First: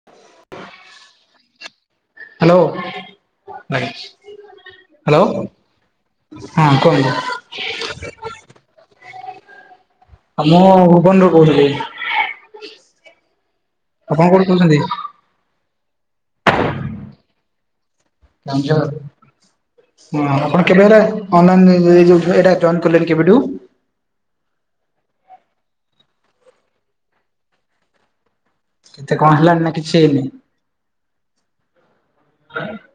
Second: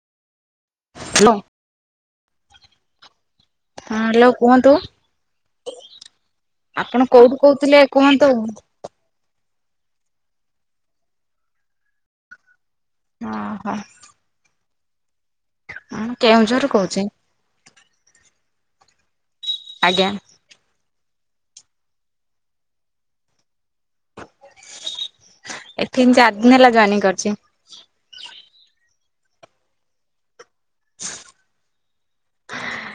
[unintelligible] ହା ଲୋ। ହାଲୋ ହଁ ହ୍ୟାଲୋ କୁହନ୍ତୁ ହାଲୋ ହଁ ଆପଣ କୁହନ୍ତୁ। କୋଉଠୁ କହୁଥିଲେ କୁହନ୍ତୁ। ଆ ମୁଁ ଭୁବନରୁୁ କହୁଥିଲି। ଅ ‌ହ। ଆପଣ କୋଉଠୁ କହୁଛନ୍ତି? ମୁଁ କେଉଁଝର ରୁ କହୁଛି। କେଉଁଝର ଆଜ୍ଞା। ହଁ ଆପଣ କେବେ ହେଲେ। ଅନଲାଇନ୍ ରେ ଏ ଯୋଉ ଏଇଟା ଜଏନ୍ କଲେଣି କେବେଠୁ। ଏ ତିନି ଚାର ଦିନ ହେଲା ଜଏନିଂ କରିଛି। କେତେ କଣ ହେଲାଣି ନା କିଛି ହେଇନି। ହ [inaudible] [unintelligible]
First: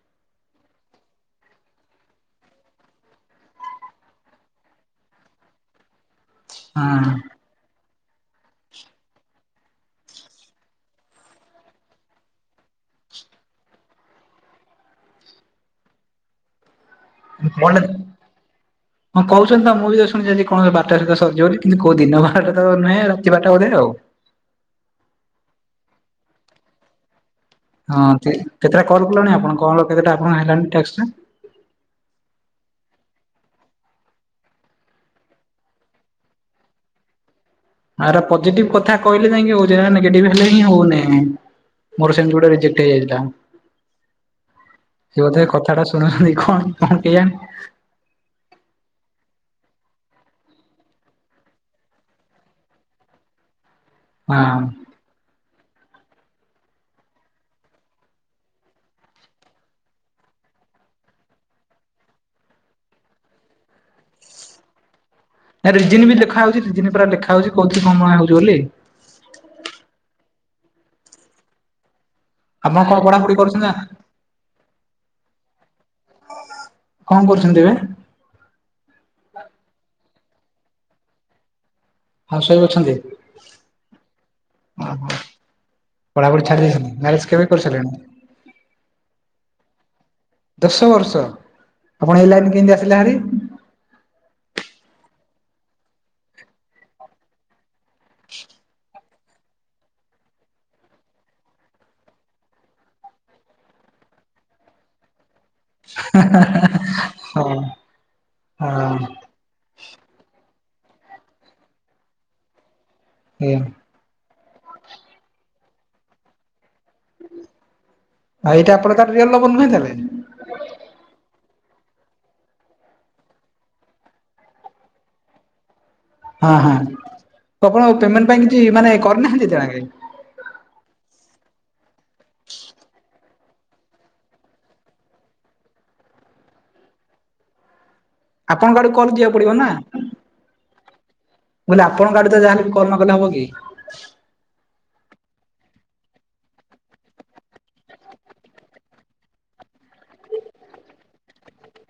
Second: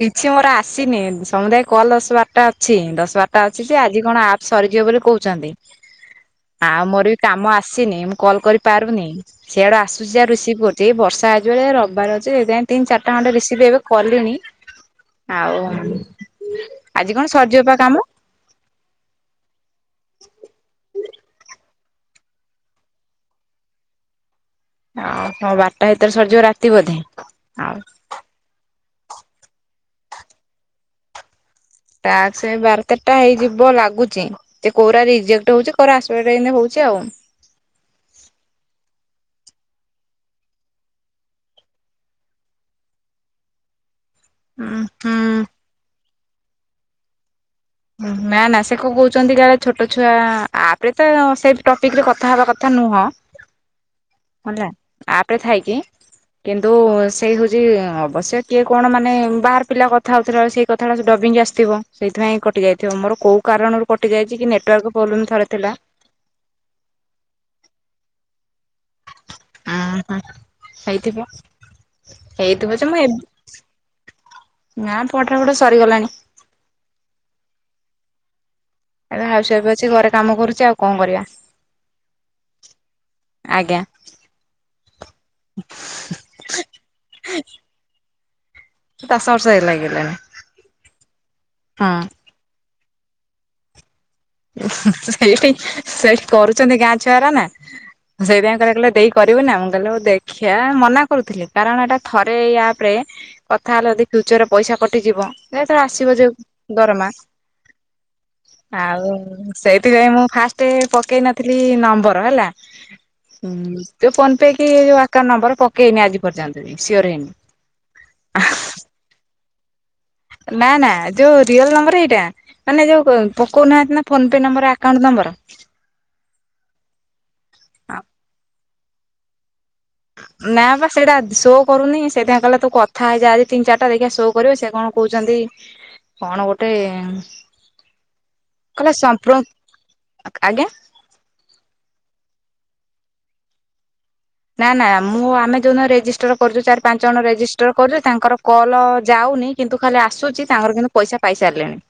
କିଛି ମୋର ଆସିନି ସମୁଦାୟ କଲ ଦଶ ବାରଟା ଅଛି ଦଶ ବାରଟା ଅଛି ଯେ ଆଜି କଣ ସରିଯିବ ବୋଲି କହୁଛନ୍ତି। [inaudible] ଆଉ ମୋର ବି ହଁ କାମ ଆସିନି, ମୁଁ କଲ୍ କରି ପାରୁନି। ସିଆଡେ ଆସୁଛି ଆ ରିସିଭ କରୁଛି, ଏ ବର୍ଷା ଆଜିଭଳିଆ ରବିବାର ଅଛି ତିନି ଚାରିଟା ଖଣ୍ଟେ ରିସିଭ ଏବେ କଲିଣି। ଆଉ ଆଜି ସରିଯିବ ପା କଣ ଟା କାମ ହଁ କହୁଛନ୍ତି ତ ମୁଁ ବି ତ ଶୁଣିଛନ୍ତି କଣ ବାରଟା ସ୍ଵଧା ସରିଯିବୁ ବୋଲିନ୍ତୁ କୋଉ ଦିନ ବାରଟା ତ ନୁହେ ରାତି ବାରାଟା ବଧେ ଆଉ। ଆଉ ହଁ ବାରଟା ଭିତରେ ସରିଯିବ ରାତି ବୋଧେ ଆଉ ହଁ କେତେଟା କଲ କଲାଣି ଆପଣ କଣ କେତେଟା ଆପଣ ହେଇଲାଣି ଟ୍ୟାକ୍ସଟା? ଟାସ୍କ ଏୟୀ ବାର ତେରଟା ହେଇଯିବ ଲାଗୁଚି। ସେ କୋରା ରିଜେକ୍ଟ ହଉଛି କୋଉରା ଆସପେକ୍ଟ ଟା ଏୟିନେ ହଉଛି ଆଉ। ଆର ପଜିଟିଭ କଥା କହିଲେ ଯାଇଁକି ହଉଛି, ନେଗେଟିଭ ହେଲେ ହିଁ ହଉନି। ମୋର ସେମତି ଗୋଟେ ରିଜେକ୍ଟ ହେଇଯାଇଥିଲା। ହୁଁ ହୁଁ। ସେ ବୋଧେ କଥା ଟା ଶୁଣୁଛନ୍ତି କଣ କଣ କେହି ଜାଣି ନା ନା ସେ କଣ କହୁଛନ୍ତି କି ଛୋଟ ଛୁଆ ଆପରେ ତ ସେଇ ଟପିକ ରେ କଥା ହବା କଥା ନୁହଁ। ହେଲା ହଁ ଆପରେ ଥାଇ କିି କିନ୍ତୁ ସେଇ ହଉଛି ଅବଶ୍ୟ କିଏ କଣ ମାନେ ବାହାର ପିଲା କଥା ହଉଥିଲା ବେଳେ ସେ ସଥାଳୋ ସେ ଡବିଙ୍ଗ୍ ଆସିଥିବ, ସେଇଥିପାଇଁ କଟିଯାଇଥିବ ମୋର କେଉ କାରଣରୁ କଟିଯାଇଛି କି ନେଟୱାର୍କ ପ୍ରୋବ୍ଲେମ୍ ଥରେ ଥିଲା ନା ରିଜିିନ ବି ଲେଖା ହଉଛିି ରିଜିିନ ପା ଲେଖା ହଉଛି କୋଉଥିରେ କଣ ମରାହାଉଛି ବୋଲି। ଓ ହୋ ହେଇଥିବ ହେଇଥିବ ଯେ ମୁଁ ଏ ପର୍ସନାଲ? ନା ପଠା ପଢ଼ା ସରିଗଲାଣି। କଣ କରୁଛନ୍ତି ଏବେ? ହେଲେ ହାଉସୱାଇଫ୍ ଅଛି ଘରେ କାମ କରୁଛି ଆଉ କଣ କରିବା। ହାଉସ୍ ୱଇଫ୍ ଅଛନ୍ତି? ଆଜ୍ଞା ଓହୋ, ପଢାପଢି ଛାଡି ଦେଇେଇଛନ୍ତି ମ୍ୟାରେଜ କେବେ? କରିସାରିଲେଣି? ଦଶ ବର୍ଷ ହେଇ ଲାଗିଲାଣି ଦଶ ବର୍ଷ, ହଁ ଆପଣ ଏଇ ଲାଇନ କେମିତି ଆସିଲେ ହାରି? ସେଇଠି ସେଇଠି କରୁଛନ୍ତି ଗାଁ ଛୁଆର ନା। ସେଇଥିପାଇଁ କହିଲେ କହିଲେ ଦେଇ କରିବୁ ନା? ମୁଁ କହିଲେ ଦେଖିବା ମନା କରୁଥିଲି କାରଣ ଏଟା ଥରେ ଏଇ ଆପ ରେ କଥା ହେଲେ ଯଦି ଫ୍ୟୁଚରରେ ପଇସା କଟିଯିବ ଏତର ଆସିବ ଯୋଉ ଦରମା ହଁ ହଁ ଆଉ ସେଇଥିପାଇଁ ମୁଁ ଫାଷ୍ଟ ପକେଇ ନଥିଲି ନମ୍ବର ହେଲା। ଏଇଆ। ଯୋଉ ଫୋନ ପେ କି ଯଉ ଆକାଉଣ୍ଟ ନମ୍ବର ପକେଇନି ଆଜି ପର୍ଯ୍ୟନ୍ତ, ସିଓର ହେଇନି। ଆଉ ଏଇଟା ଆପଣଙ୍କର ରିଅଲ ନମ୍ବର ନୁହେଁ ତାହେଲେ? ନା ନା ଯୋଉ ରିଅଲ ନମ୍ବର ଏଇଟା। ମାନେ ଯୋଉ ପକଉନାହାନ୍ତି ନା phone pay number account number. ହଁ ହଁ ତ ଆପଣ ଆଉ ପେମେଣ୍ଟ ପାଇଁ କିଛି ମାନେ କରିନାହାନ୍ତି ଏତେ ଯାଇକେ? ନା ବା ସେଇଟା ଶୋ କରୁନି, ସେଟା କଲେ ତୁ କଥାହେଇଜା ଆଜି ତିିନ ଚାରିଟା ଦେଖିବା ଶୋ କରିବ ସେ କଣ କହୁଛନ୍ତି କଣ ଗୋଟେ ଆପଣଙ୍କ ଆଡୁ କହିଲା କଲ ସମ୍ପ୍ର ଯିବାକୁ ପଡିବ ନା? ଆଜ୍ଞା ବୋଇଲେ ଆପଣଙ୍କ ଆଡେ ତ ଯାହାଲେ ବି କଲ ନ କଲେ ହବ କି? ନା ନା ମୁଁ ଆମେ ଯୋଉ ଦିନ ରେଜିଷ୍ଟର କରୁଛୁ ଚାରି ପାଞ୍ଚ ଜଣ ରେଜିଷ୍ଟର କରୁଛ ତାଙ୍କର କଲ୍ ଯାଉନି କିନ୍ତୁ ଖାଲି ଆସୁଛି ତାଙ୍କର କିନ୍ତୁ ପଇସା ପାଇସାରିଲେଣି।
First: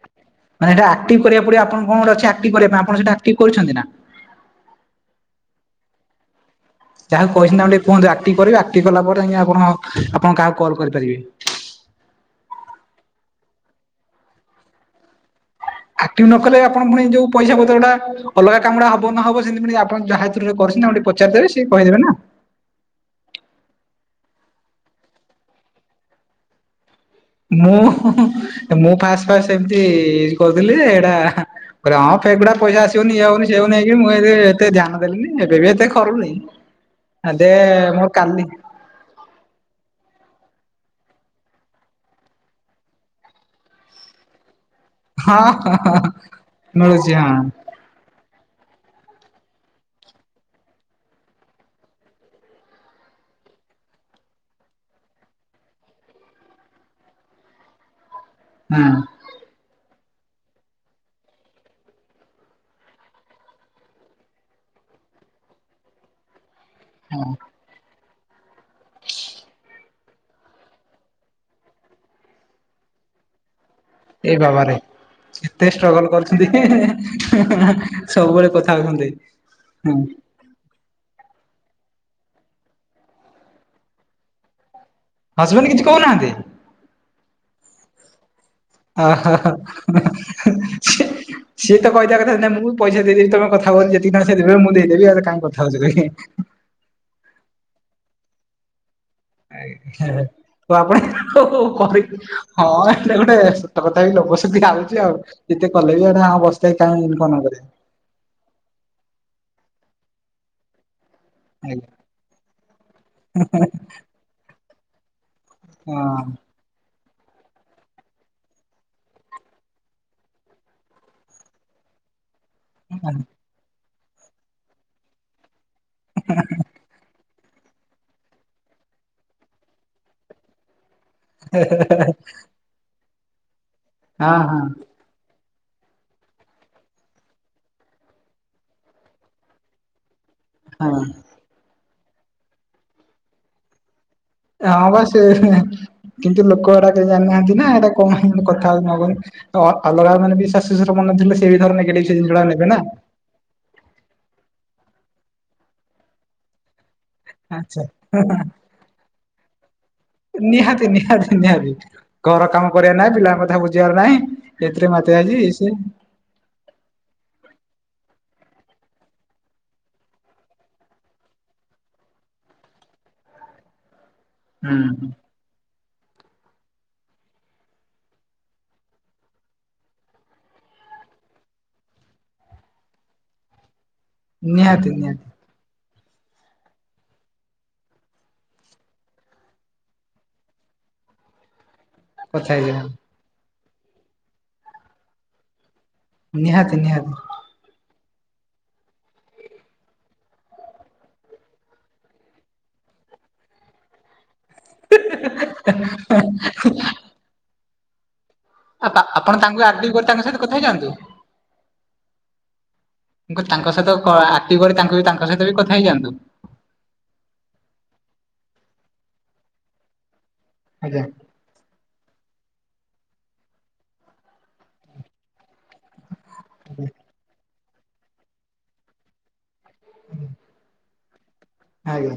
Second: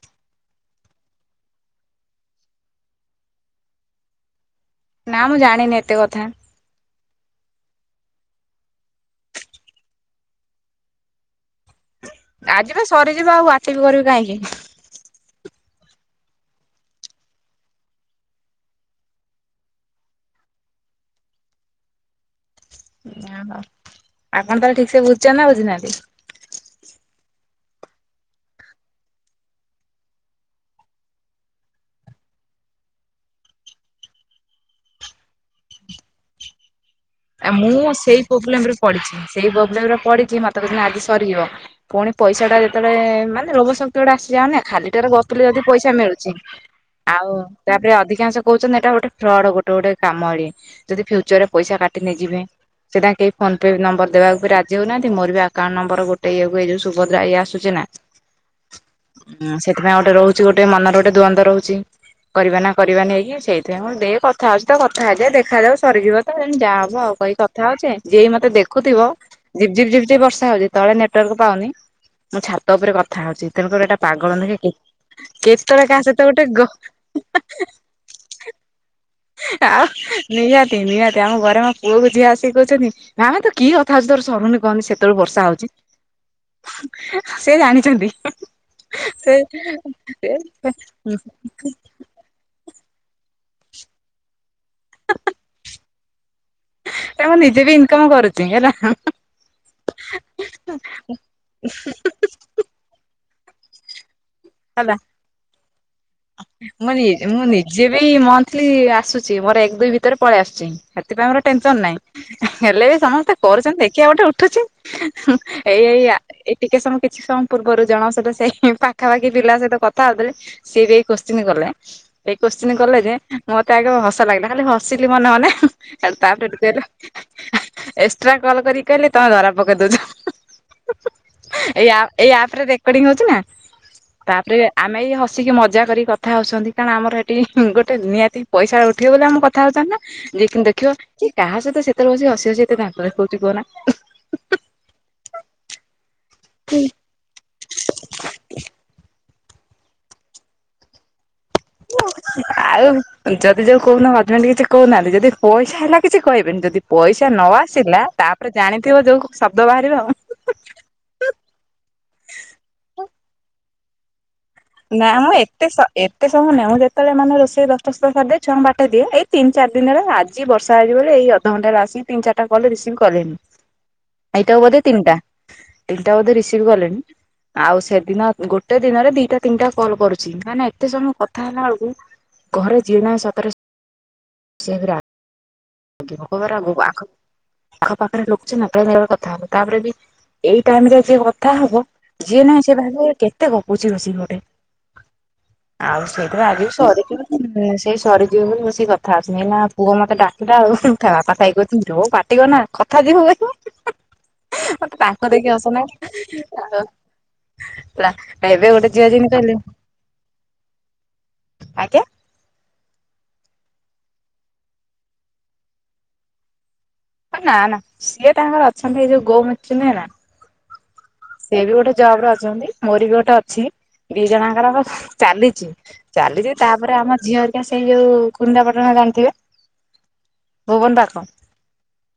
ମାନେ ଏଇଟା ଆକ୍ଟିଭ କରିବାକୁ ପଡିବ, ଆପଣ କଣ ଗୋଟେ ଅଛି, ଆକ୍ଟିଭ କରିବା ପାଇଁ ଆପଣ ସେଟା ଆକ୍ଟିଭ କରିଛନ୍ତି ନା? ନା ମୁଁ ଜାଣିନି ଏତେ କଥା। ଯାହାକୁ କହିଛନ୍ତି ତାଙ୍କୁ ଟିକେ କୁହନ୍ତୁ ଆକ୍ଟିଭ୍ କରିବେ ଆକ୍ଟିଭ୍ କଲା ପରେ ଯାଇଁକି ଆପଣ ଆପଣ କାହାକୁ କଲ୍ କରିପାରିବେ। ଆଜି ତ ସରିଯିବ ଆଉ ଆକ୍ଟିଭ୍ କରିବି କାହିଁକି। ଆକ୍ଟିଭ୍ ନ କଲେ ଆପଣ ପୁଣି ଯୋଉ ପଇସା ପତ୍ର ଟା ଅଲଗା କାମ ଟା ହବ ନ ହବ ସେମିତି ପୁଣି ଆପଣ ଯାହା ଥ୍ରୁ ରେ କରିଚନ୍ତି ତାଙ୍କୁ ଟିକେ ପ ପଚାରିଦେବେ ସେ କହିଦେବେ ନା। ଓହୋ। ଆପଣ ତାହଲେ ଠିକ୍ ସେ ବୁଝିଛନ୍ତି ନା ବୁଝିନାହାନ୍ତି? ମୁଁ ମୁଁ ଫାଷ୍ଟ ଫାଷ୍ଟ ସେମତି କରୁଥିଲି ଯେ ଏଇଟା କହିଲି ହଁ ସେଗୁଡା ପଇସା ଆସିବନି ଇଏ ହବନି ସିଏ ହବନି ହେଇକି ମୁଁ ଏ ଏତେ ଧ୍ୟାନ ଦେଲିିନି ଏବେ ବି ଏତେ କରୁନି। ଆ ଦେ ମୋର କାଲି ପଡିଚି ସେଇ ପ୍ରୋବ୍ଲେମ ରେ ପଡିଚି। ମତେ କହୁସନ୍ତି ଆଜି ସରିଯିବ। ପୁଣି ପଇସା ଟା ଯେତେବେଳେ ମାନେ ଲୋଭ ଶକ୍ତି ଗୋଟେ ଆସିଯାଉ ନା ଖାଲି ଟାରେ ହଁ ଗପିଲେ ଯଦି ହଁ ପଇସା ହଁ ମିଳୁଚି। ମିଳୁଛି ହଁ ଆଉ ତାପରେ ଅଧିକାଂଶ କହୁଛନ୍ତି ଏଇଟା ଗୋଟେ ଫ୍ରଡ ଗୋଟେ ଗୋଟେ କାମ ଡେ ଯଦି ଫ୍ୟୁଚର ରେ ପଇସା କା ଟି ନେଇଯିବେ। ସେଇଟା କେହି ଫୋନ୍ ପେ ନମ୍ବର ଦେବାକୁ ବି ରାଜ ହଉନାହାନ୍ତି। ମୋର ବି ଆକାଉଣ୍ଟ ନମ୍ବର ଗୋଟେ ଇଏକୁ ଏ ଯୋଉ ସୁଭଦ୍ରା ଇଏ ଆସୁଚି ନା। ହୁଁ। ହୁଁ। ସେଥିପାଇଁ ଗୋଟେ ରହୁଚି ଗୋଟେ ମନରେ ଗୋଟେ ଦ୍ୱନ୍ଦ ରହୁଚି। କରିବା ନା କରିବା ନେଇକି ସେଇଥିପାଇଁ। ମୁଁ କହିଲି ଦେ କଥା ହଉଚି ତ କଥା ହେଇଯାଏ ଦେଖାଯାଉ ସରିଯିବ ତ ତେଣୁ ଯାହା ହବ ଆଉ ହଁ। କହି କ କଥା ହଉଚେ ଯିଏ ବି ମତେ ଦେଖୁଥିବ ଝିପ୍ ଝିପ୍ ବର୍ଷା ହଉଚି ତଳେ ନେଟୱାର୍କ ପାଉନି ମୁଁ ଛାତ ଉପରେ କଥା ହଉଚି। ତେଣୁକରି ଏଟା ଏ ପାଗଳ। ବାବାରେ [unintelligible] ଏତେ କାହା ଷ୍ଟ୍ରଗଲ ସହିତ ଗୋଟେ ଗ କରୁଛନ୍ତି। ସବୁବେଳେ କଥା ହଉଛନ୍ତି। ଆଉ। ହୁଁ ନିହାତି ନିହାତି। ଆମ ଘରେ ମୋ ପୁଅକୁ ଝିଅ ଆସି କହୁଛନ୍ତି ମାମା ତୁ କି କଥା ହଉଚୁ ତୋର ଶରୁନି କହନି। ସେ ସେତେବେଳୁ ବର୍ଷା ହଜବେଣ୍ଡ ହଉଚି। କିଛି କହୁନାହାନ୍ତି ସେ ଜାଣିଛନ୍ତି। ଅ ହ ସେ ହ। ସେ ସିଏ ତ କହିଦେବା କଥା ନା ମୁଁ ପଇସା ଦେଇଦବି ତମେ କଥା ହୁଅନି ଯେତିକି ସେ ଦେବେ ମୁଁ ଦେଇଦେବି କାଇଁ କଥାହଉଚ କହିବେ। ଏଟା ମୁଁ ନିଜେ ବି ଇନକମ୍ କରୁଚି। ଏରା ତ ଆପଣ [unintelligible] ହଁ ଏଟା ଗୋଟେ ସତ କଥା ବି ଲୋଭ ବି ହେଲା ଲାଗୁଚି ଆଉ। ଯେତେ କଲେ ବି ଏଟା ବସିଥିବ କାଇଁ ଇନକମ୍ ନକରିବା। ଇଏ ବି ମନ୍ଥଲି ଆସୁଚି। ମୋର ଏକ ଦୁଇ ଭିତରେ ପଳେଇ ଆସୁଚି। ହେଥିପାଇଁ ମୋର ଟେନସନ୍ ଆଜ୍ଞା ନାଇଁ। ହେଲେ ବି ସମସ୍ତେ କରୁଛନ୍ତି ଦେଖିବା ଗୋଟେ ଉଠୁଛି। ଏଇ ଏଇ ଆ ହଁ। ଏଇ ଟିକେ ସମୟ କିଛି ସମୟ ପୂର୍ବରୁ ଜଣ ସହିତ ସେଇ ପାଖାପାଖି ପିଲା ସହିତ କଥା ହଉଥିଲି। ସିଏ ବି ଏଇ କୋଶ୍ଚିନ୍ କଲେ। ଏଇ କୋଶ୍ଚିିନ କଲେ ଯେ ମତେ ଆଗ ହସ ଲାଗିଲା। ଖାଲି ହସିଲି ମନେ ମନେ। ହେଠୁ ତାପରେ। [unintelligible] ଏକ୍ସଟ୍ରା କଲ୍ କରିକି କହିଲେ ତମେ ଧରା ପକେଇ ଦଉଚ। ଏଇ ଆ ଏଇ ଆପରେ ରେକର୍ଡି ହଉଚି ନା, ହଁ ତାପରେ ହଁ ଆମେ ଏଇ ହ ସିକି ମଜା କରିକି କଥା ହଉଛନ୍ତି କାରଣ ଆମର ଏଠି ଗୋଟେ ନିହାତି ପଇସା ଉଠିବ ବୋଲି ଆମେ କ କଥା ହଉଛନ୍ତି ନା। ଯିଏ କିନ୍ତୁ ଦେଖିବ ହଁ। ଇଏ କାହା ସହିତ ସେତେବେଳୁ ବସି ହସି ହସି ଏତେ ଦାନ୍ତ ଦେଖଉଚି କୁହନା। ନା ବା ସେ କିନ୍ତୁ ଲୋକ ଗୁରା କେହି ଜାଣିନାହାନ୍ତି ନା, ଏଇଟା କଣ କଥା ହଉଚି। [unintelligible] ତ ଅଲଗା ମାନେ ବି ଶାଶୁଶଶୁର ମାନେ ଥିଲେ ସେ ବି ଧର ନେଗେଟିଭ୍ ସେ ଜିନିଷ ଟା କୁ ନେବେ ନା। ଆଉ ଯଦି ଯୋଉ କହୁନ ହଜବେଣ୍ଡ କିଛି କହୁନାହାନ୍ତି ଯଦି ପଇସା ହେଲା କିଛି କହିବେନି। ଯଦି ପଇସା ନ ଆଚ୍ଛା ଆସିଲା ତାପରେ ଜାଣିଥିବ ଯୋଉ ଶବ୍ଦ ବାହାରିବ। ନିହାତି ନିହାତି ନିହାତି। ଘର କାମ କରିବାର ନାହିଁ ପିଲାଙ୍କ କଥା ବୁଝିବାର ନାହିଁ ଏଥିରେ ନା ମାତିଆ ମୁଁ ହେଇଚି ଇଏ ଏତେ ସିଏ ସ ଏ ଏତେ ସମୟ ନୁହେଁ। ମୁଁ ଯେତେବେଳେ ମାନେ ରୋଷେଇ ଦଶଟା ସୁଦ୍ଧା ସାରିଦେଇ ଛୁଆଙ୍କୁ ବାଟେଇ ଦିଏ, ଏଇ ତିନି ଚାରି ଦିନ ହେଲା ଆଜି ବର୍ଷା ହେଇଚି ବୋଲି ଏଇ ଅଧ ଘଣ୍ଟା ହେଲା ଆସିକି ତିନି ଚାରିଟା କଲ୍ ରିସିଭ୍ କଲିଣି। [inaudible] ଏଇଟାକୁ ବୋଧେ ତିନିଟା। ତିନିଟା ବୋଧ ରିସିଭ୍ କଲେଣି ଆଉ ସେଦିନ ଗୋଟେ ଦିନରେ ଦିଟା ତିନିଟା କଲ୍ କରୁଛି ମାନେ ଏତେ ସମୟ କଥା ହେଲା ଅଳକୁ ଘରେ ଯିଏ ନାଇଁ ସତରେ ନିହାତି ନିହାତି। [unintelligible] ଆଖକୁ। ଆଖ ପାାଖରେ ଲୋକଚୀନା ତୁ ଧର କଥା ହେଲୁ ତାପରେ ବି ଏଇ ଟାଇମ୍ ରେ ଯିଏ କଥା ହବ ଯିଏ କଥା ନାଇଁ ସିଏ ହେଇଯିବା ଭାବିବ ଇଏ କେତେ ଗପୁଛି ବସିକି ଗୋଟେ ଆଉ? ସେଇଥିରେ ଆଜି ବି ନିହାତି ନିହାତି। ସରିଯିବ ଯେ ସେଇ ସରିଯିବ ବୋଲି ବଶିକି କଥା ହଉଚି ଏଇନା ପୁଅ ମୋତେ ଡା ସେଟା ଆଉ ତା ବାପା ଥାଇ କହୁଛନ୍ତି ର ପାଟି କରନା କଥା [unintelligible] ତାଙ୍କ ଦେଖି ହସ ନାଗେ ଆଉ। ହେଲା ଏବେ ଗୋଟେ ଆପା ଝିଅ ଆପଣ ଯେମିତି କହିଲେ ତାଙ୍କୁ ଆକ୍ଟିଭ କରି ତାଙ୍କ ସହିତ କଥା ହେଇଯାଆନ୍ତୁ। ଆଜ୍ଞା? ମୁଁ କହିଲି ତାଙ୍କ ସହିତ କ ଆକ୍ଟିଭ୍ କରି ତାଙ୍କୁ ବି ତାଙ୍କ ସହିତ ବି କଥା ହେଇଯାଆନ୍ତୁ। ଅ ନା ନା ସିଏ ତାଙ୍କର ଅଛନ୍ତି ଏଇ ଯୋଉ ଗୋ ମିଚି ନୁହେଁ ନା? ଆଜ୍ଞା। ସେ ବି ଗୋଟେ ଜବ୍ ରେ ଅଛନ୍ତି ମୋର ବି ଗୋଟେ ଅଛି ଦି ଜଣାଙ୍କର ଆମର ଚାଲିଛି। ଚାଲିଛି ତାପରେ ଆମ ଝିଅ ହେରୀକା ସେଇ ଯୋଉ କୁନିନ୍ଦା ପାଟଣା ଜାଣିଥିବେ? କୁନ୍ଦା କ? ଆଜ୍ଞା।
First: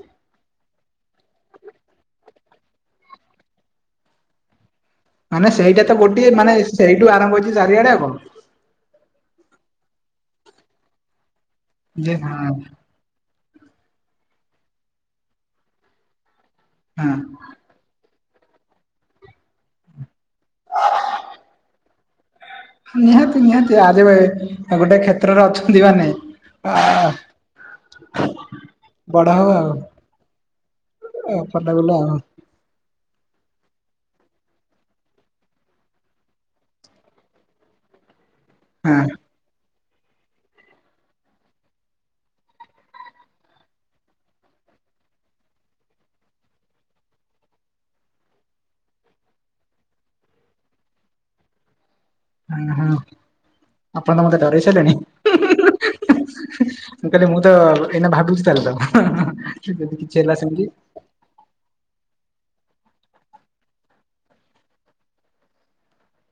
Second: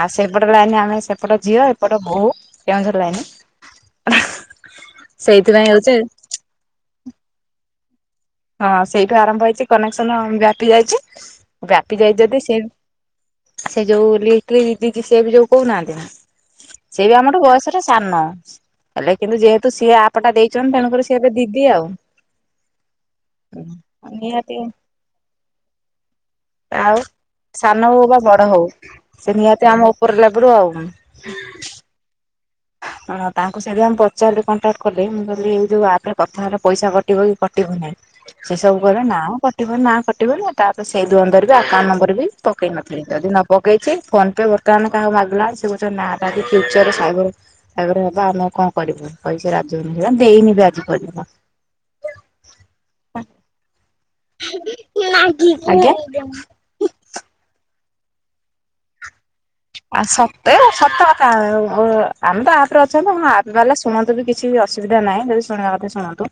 ଆଉ ସେପଟ ଲାଇନ୍ ଆମେ ସେପଟ ଝିଅ ଏପଟ ବୋହୁ। ଲାଇନି ହେଁ। ମାନେ ସେଇଟା ତ ଗୋଟିଏ ମାନେ ସେଇଠୁ ଆରମ୍ଭ ହେଇଚି ଚାରିଆଡେ ଆଉ କଣ। ହଁ ସେଇଠୁ ଆରମ୍ଭ ହେଇଛି କନେକ୍ସନ ବ୍ୟାପି ଯାଇଛି ବ୍ୟାପି ଯେ ଯାଇଛି ଯଦି ହଁ ସି ସେ ଯୋଉ ଲିିତିଲି ଦିଦି କି ସେ ବି ଯୋଉ କହୁ ନାହାଁନ୍ତି ନା ହଁ ସେ ବି ଆମଠୁ ବୟସ ସେଟା ସାନ ହେଲେ କିନ୍ତୁ ଯେହେତୁ ସିଏ ଆପଟା ଦେଇଛନ୍ତି ତେଣୁକରି ସିଏ ଏବେ ଦିଦି ଆଉ। ନିହାତି ନିହାତି ଆଜିବି ନିହାତି ଗୋଟେ କ୍ଷେତ୍ରରେ ଅଛନ୍ତି ମାନେ ଆ ଆଉ ସାନ ହଉ ବା ବଡ ହଉ ସେ ନିହାତି ଆମ ଉପର ଲେବୁଲୁ ଆଉ। ଏ ରଛାଟା ଗଲା ଆଉ। ହଁ ତାଙ୍କୁ ସେଇଥିପାଇଁ ମୁଁ ପଚାରିଲି କଣ୍ଟାକ୍ଟ କଲି ମୁଁ କହିଲି ଏଇ ଯୋଉ ଆ ପ୍ରେ କଥା ହେଲେ ପଇସା କଟିବ କି କଟିବ ନାହିଁ। ସେ ସବୁ କହିଲେ ନାଁ ମ କ କଟିବ ନା କଟିବ ନି ତାପରେ ସେଇ ଦ୍ୱନ୍ଦରେ ବି ଆକାଉଣ୍ଟ ନମ୍ବର ବି ପକେଇ ନଥିଲି ଯଦି ନ ପକେଇଛି ଫୋନ୍ ପେ ବର୍ ବର୍ତ୍ତମାନ କାହାକୁା ମାଗିଲା ଆଳୁକୁ ସେ କହୁଛନ୍ତି ନା ଏଟା ଯଦି ଫ୍ୟୁଚରରେ ସାଇବର୍ ସାଇବର୍ ହବ ଆମେ ଆଉ କଣ କରିବୁ କହି ସେ ରାଜିହଉନି ସେ ଦେଇନି ବି ଆଜି ପର୍ଯ୍ୟନ୍ତ। ହୁଁ ହୁଁ ଆପଣ ତ ମତେ ଡରେଇ ସାରିଲେଣି ହୁଁ ହୁଁ ହେଁ ଆଜ୍ଞା। ମୁଁ କହିଲି ମୁଁ ତ ଏଇନେ ଭାବୁଛି ତାଲେ ତାକୁ। ଆଉ ସତେ ସତ [unintelligible] ଆମେ ତ ଆପ୍ ରେ ଅଛନ୍ତି ହଁ ଆପ୍ ବାଲା ଶୁଣନ୍ତୁ ବି କିଛି ବି ଅସୁବିଧା ନାହିଁ ଯଦି ଶୁଣିବା କଥା ଶୁଣନ୍ତୁ।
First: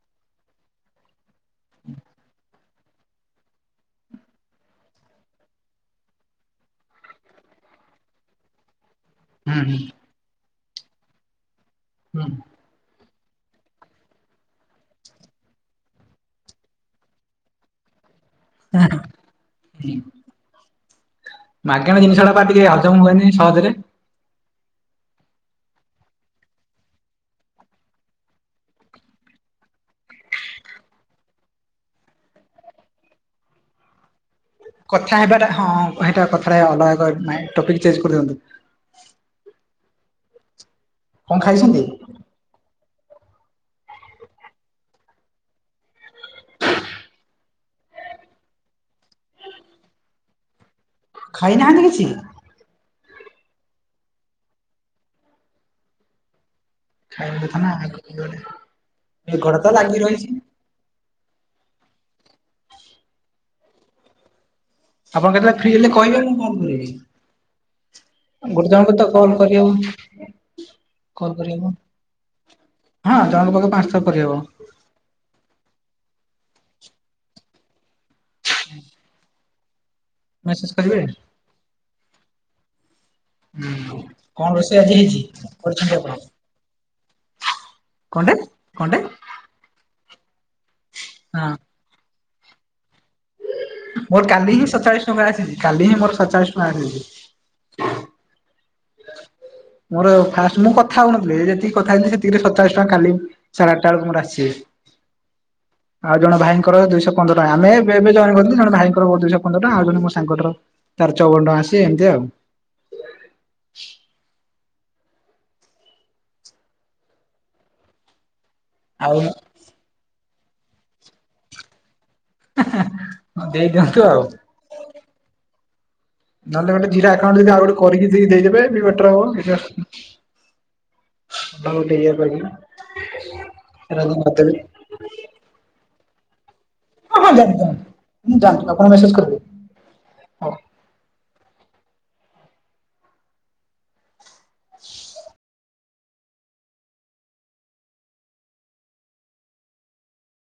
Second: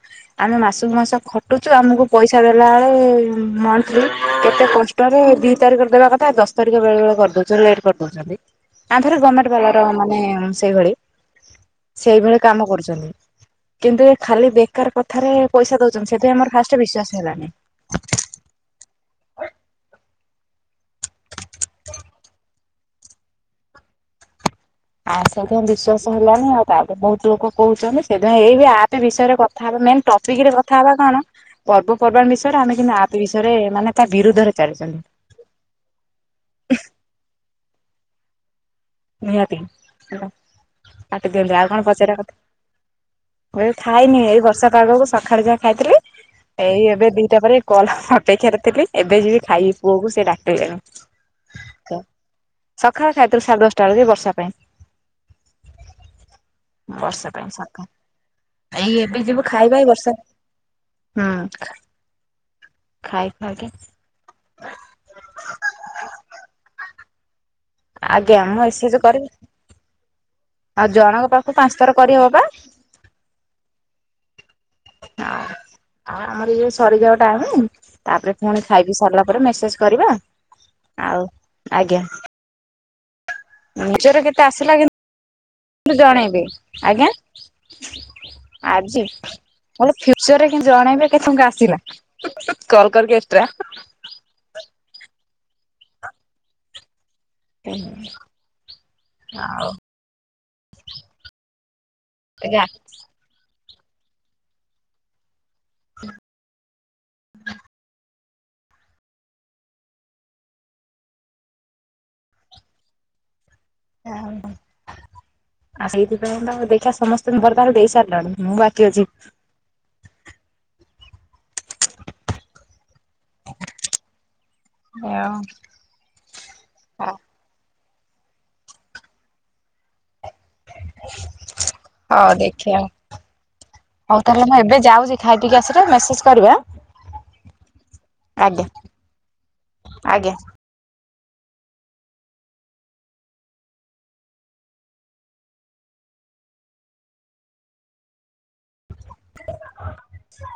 ଆମେ ମାସୁକୁ ମାସ ଖଟୁଛୁ ଆମକୁ ପଇସା ଦେଲା ଅଳୁ ମ ଲି କେତେ କଷ୍ଟରେ ଦି ତାରିଖରେ ଦେବା କଥା ଦଶ ତାରିଖ ବେଳେ ବେଳେ କରିଦଉଚ ଲେଟ୍ କରିଦଉଛନ୍ତି। ଆ ଥରେ ଗମେଣ୍ଟ ହୁଁ ହୁଁ ବାଲାର ମାନେ ସେଇଭଳି ହୁଁ ସେଇଭଳି କାମ କରୁଚନ୍ତି। କିନ୍ତୁ ଏ ଖାଲି ବେକାର କଥାରେ ପଇସା ଦଉଚନ୍ତି ସେଥିପାଇଁ ମୋର ଫାଷ୍ଟ୍ ବିଶ୍ୱାସ ହେଲାନି। ହଁ ହୁଁ ହୁଁ ମାଗେଣା ଜିନିଷ ଟା ପା ଟିକେ ଅ ହଜମ୍ ହୁଏନି ସହଜରେ। ଆ ସେଇଥିପାଇଁ ବିଶ୍ଵାସ ହେଲାନି ଆଉ ତାପରେ ବୋହୁତ ଲୋକ କହୁଚନ୍ତି ସେଇଥିପାଇଁ ଏଇ ବି ଆପ୍ ବିଷୟରେ କ କଥା ହବା ମେନ୍ ଟପିକ୍ ରେ କଥା ହବା କଣ? ପର୍ବପର୍ବାଣି ବିଷୟରେ ଆମେ କିନ୍ତୁ ଆପ୍ ବିଷୟରେ ମାନେ ତା ବିରୁଦ୍ଧରେ ଚାଲିଛନ୍ତି କଥା ହେବାଟା ହଁ ହେଟା କଥାଟା ଅଲଗା କ ନାଇଁ ଟପିକ୍ ଚେଞ୍ଜ କରିଦିଅନ୍ତୁ। ନିହାତି ହେଲା କାଟି ଦିଅନ୍ତୁ ଆଉ କଣ ପଚାରିବା କଥା ବେଳୁ ଖାଇନି ଏଇ ବର୍ଷା ପାଗକୁ ସଖାଳେ ଯା ଖାଇଥିଲି। ଏଇ ଏବେ ଦିଟା ପରେ କଲ୍ ହପେକ୍ଷାରେ ଥିଲି ଏବେ ଯିବି ଖାଇ ପୁଅକୁ ସେ ଡାକିଲେଣି। ଖାଇ ନାହାଁନ୍ତି କିଛି? ସଖାଳେ ଖାଇଥିଲୁ ସାଢେ ଦଶଟା ବେଳେ ଯେ ବର୍ଷା ପାଇଁ। ବର୍ଷା ଖାଇବା ପାଇଁ କଥା ନା ସାକା, ଏଇ ଏବେ ଏ ଯିବୁ ଗୋଡ ତ ଖାଇବା ଏଇ ଲାଗି ବର୍ଷା। ରହିଛି ହୁଁ ଖାଇଖୁଆ କି ଆପଣ କେତେବେଳେ ଫ୍ରି ହେଲେ କଇବେ ମୁଁ କଲ୍ କରିବି। ଆଜ୍ଞା ମୁଁ ଗୋଟେ ଆଡକୁ ଏସେଜ ତ କରିବି କଲ୍ କରି ହବନି। ଆଉ ଜଣଙ୍କ ହଁ ପାଖକୁ ପାଞ୍ଚ ଥର କରିହବ ବା ଜଣଙ୍କ ପାଖକୁ ପାଞ୍ଚ ଥର କରିହେବ। [inaudible] ଆ ଆମର ଇଏ ସରିଯାଉ ଟାଇମିଙ୍ଗ ତାପରେ ପୁଣି ଖାଇପିଇ ସାରିଲା ପରେ ମେସେଜ୍ କରିବା। ମେସେଜ କରିବେ। ଆଉ ଆଜ୍ଞା। ହୁଁ, ନିଜର କେତେ କଣ ଆସିଲା ରୋଷେଇ ଆଜି ହେଇଚି କିନ୍ତୁ କରିଛନ୍ତି ଆପଣ? ଜଣେଇବେ ଆଜ୍ଞା କଅଁଟେ, କଅଁଟେ? ଆଲୋ ଫ୍ଲିପକାର୍ଟରେ [unintelligible] ଜଣେଇବେ କେତେ ଟଙ୍କା ଆସିଲା, କଲ୍ କରିକି ଏକ୍ସଟ୍ରା। ମୋର କାଲି ହିଁ ସତଚାଳିଶ ଟଙ୍କା ଆସିଛି କାଲି ହିଁ ମୋର ସତଚାଳିଶ ଟଙ୍କା ଆସିଛି। ହୁଁ ହୁଁ ଆଉ। ମୋର ଫାଷ୍ଟ୍ ମୁଁ କଥା ହଉନଥିଲି ଏଇ ଯେତିକି କଥା ହେଇଥିଲି ସେତିକିରେ ଆଜ୍ଞା ସତଚାଳିଶି ଟଙ୍କା କାଲିି ସାଡେ ଆଠଟା ବେଳକୁ ମୋର ଆସିଯାଇଚି, ଆଉ ଜଣେ ଭାଇଙ୍କର ଦୁଇଶହ ପନ୍ଦର ଟଙ୍କା ଆମେ ଏବେ ଏବେ ଜଏନ୍ କରିଥିଲୁ ଜଣେ ଭାଇଙ୍କର [unintelligible] ଦୁଇଶ ପନ୍ଦର ଟଙ୍କା ଆଉ ଜଣେ ମୋ ସାଙ୍ଗଟାର ତାର ଚଉବନ ଟଙ୍କା ଆସିଚି ଏମିତି ଆଉ। ଯା ହଉ ହଉ, ଆ ସେଇଥିପାଇଁ ତ ଦେଖିଆ ସମସ୍ତୁଙ୍କୁ ବର୍ ଦାର୍ ଦେଇସାରିଲାଣି ମୁଁ ବା ବାକି ଅଛି। ଆଉ [inaudible] ହେଁ ହେଁ ବ୍ଦ ହଁହଁହଁ ୟୟ୍ଯଇମଡହତ୍ତଥ୍ରଭ୍ରଦେଇଦିଅନ୍ତୁ ଆଉ ଏ ଆଉ ନହେଲେ ଗୋଟେ ଜିରୋ ଆକାଉଣ୍ଟ ଯଦି ଆଉ ଗୋଟେ କରିକି ଦେଇ ଦେଇଦେବେ ବି ବେଟର୍ ହବ କିଛି ଅସୁ ଅ ଦେଖିଆ, ସେଟା ଯଦି ହଉ ତାହେଲେ ନଦେବେ ମୁଁ ଏବେ ଯାଉଚି। ଖାଇ ପିଇକି ଆସିଲେ ମେସେଜ୍ କରିବ ଅଁ? ହଁ ହଁ ଯାଆନ୍ତୁ ଯାଆନ୍ତୁ, ଯାଆନ୍ତୁ ଆପଣ ମେସେଜ୍ କରିଦେବେ। ଆଜ୍ଞା। [inaudible]